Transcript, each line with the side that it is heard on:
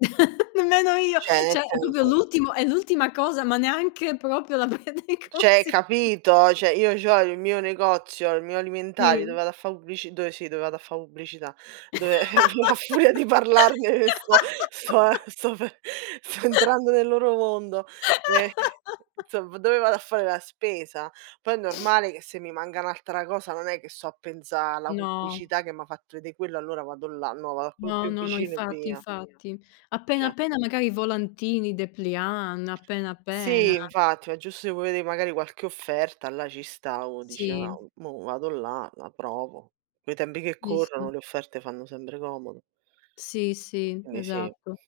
left: Nemmeno io!
right: Cioè nel
left: Cioè è proprio
right: senso
left: l'ultimo è l'ultima cosa, ma neanche proprio la prendo in
right: Cioè
left: consi
right: capito? Cioè io c'ho il mio negozio, il mio alimentari dove
left: Sì.
right: vado a fa' pubblici dove sì, dove vado a fa' pubblicità dove a fu a furia di parlarne sto sto ehm, sto pe sto entrando nel loro mondo. Ehm, insomma dove vado a fare la spesa. Poi è normale che se mi manca un'altra cosa non è che sto a pensa' alla
left: No.
right: pubblicità che m'ha fatto vedè quello, allora vado là, no vado a quello
left: No,
right: più
left: no, no,
right: vicino e
left: infatti,
right: via.
left: infatti. Appena,
right: Cioè
left: appena magari volantini, depliant, appena, appena.
right: Sì, infatti, è giusto che vuoi vedè magari qualche offerta, là ci stavo, dice:
left: Sì.
right: "No, mo vado là, la provo." Coi tempi che
left: Sì,
right: corrono,
left: sì.
right: le offerte fanno sempre comodo.
left: Sì, sì,
right: Quindi sì.
left: esatto.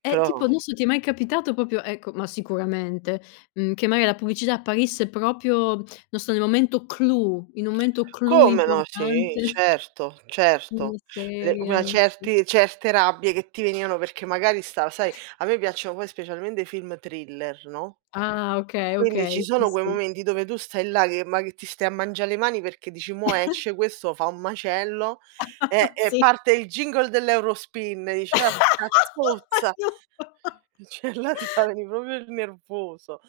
left: Eh
right: Però
left: tipo, non so, ti è mai capitato proprio - ecco ma sicuramente- mhmm, che magari la pubblicità apparisse proprio, non so, nel momento clou, in un momento clou
right: Come no, sì,
left: importante
right: certo,
left: di
right: certo.
left: una
right: Le ma
left: serie, sì.
right: certi certe rabbie che ti venivano perché magari stava sai a me piacciono poi specialmente film thriller, no,
left: Ah, okay,
right: quindi
left: okay,
right: ci
left: sì,
right: sono quei
left: sì.
right: momenti dove tu stai là che ma ti stai a mangia' le mani perché dici: "Mo' esce, questo fa un macello", eh, e
left: Sì.
right: parte il jingle dell'Eurospin, e dice: "Orca zozza!"
left: [unintelligible]
right: Cioè là ti fa venì proprio il nervoso.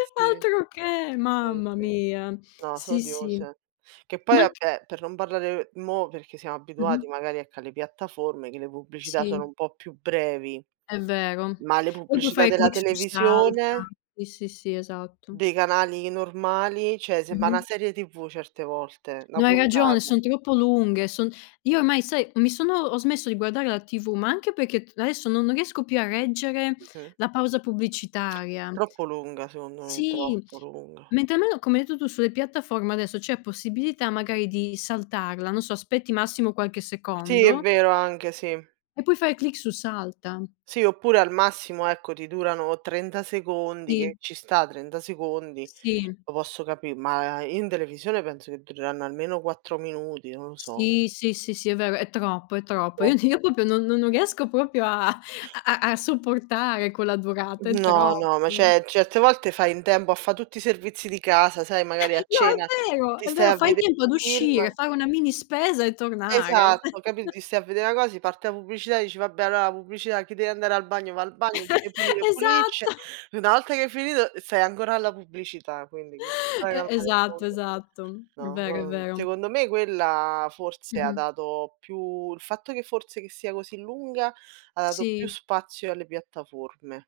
right: Sì,
left: Altroché,
right: sì,
left: mamma
right: sì.
left: mia.
right: No, so'
left: Sì, sì.
right: odiose. Che poi
left: Ma c
right: vabbè, per non parlare mo, perché siamo abituati
left: Mh-mh.
right: magari ecco alle piattaforme, che le pubblicità sono
left: Sì.
right: un po' più brevi,
left: È vero.
right: ma le
left: Poi tu
right: pubblicità
left: fai
right: della
left: clic su "salta".
right: televisione?
left: Sì, sì, sì, esatto.
right: Dei canali normali, cioè sembra
left: Mh-mh.
right: na serie TV certe volte, na
left: No, hai ragione,
right: puntata.
left: son troppo lunghe, son io ormai, sai, mi sono ho smesso di guardare la TV, ma anche perché t adesso non riesco più a reggere
right: Mh-mh.
left: la pausa
right: È
left: pubblicitaria.
right: troppo lunga secondo me,
left: Sì.
right: troppo lunga.
left: Mentre almeno, come hai detto tu sulle piattaforme adesso, c'è possibilità magari di saltarla, non so, aspetti massimo qualche
right: Sì, è
left: secondo
right: vero anche, sì.
left: e puoi fare clic su "salta".
right: Sì, oppure al massimo ecco ti durano 30 secondi, che
left: Sì.
right: ci sta 30 secondi,
left: Sì.
right: lo posso capi; ma, uhm, in televisione penso che dureranno almeno 4 minuti, non lo so.
left: Sì, sì, sì, sì è vero, è troppo, è
right: È
left: troppo. Io ti o
right: troppo.
left: proprio non non non riesco proprio a a a sopportare quella durata, è
right: No,
left: troppo.
right: no, ma cioè, certe volte fai in tempo a fa' tutti i servizi di casa, sai, magari a
left: No,
right: cena
left: è vero!
right: ti
left: È
right: stai
left: vero,
right: a
left: fai in
right: vedè
left: tempo ad
right: un film
left: uscire, fare una mini spesa e tornare.
right: Esatto, capi ti stai a vede' na cos ti parte la pubblicità e dici: "Vabbè allora la pubblicità, chi deve andare al bagno, va al bagno, chi deve pulire pulisce",
left: Esatto.
right: una volta che hai finito stai ancora alla pubblicità, quindi con tutta la
left: E
right: calma del
left: esatto,
right: mondo.
left: esatto. È
right: No,
left: vero, è
right: no,
left: vero.
right: secondo me quella forse ha
left: Mh-mh.
right: dato più il fatto che forse che sia così lunga ha dato più
left: Sì.
right: spazio alle piattaforme.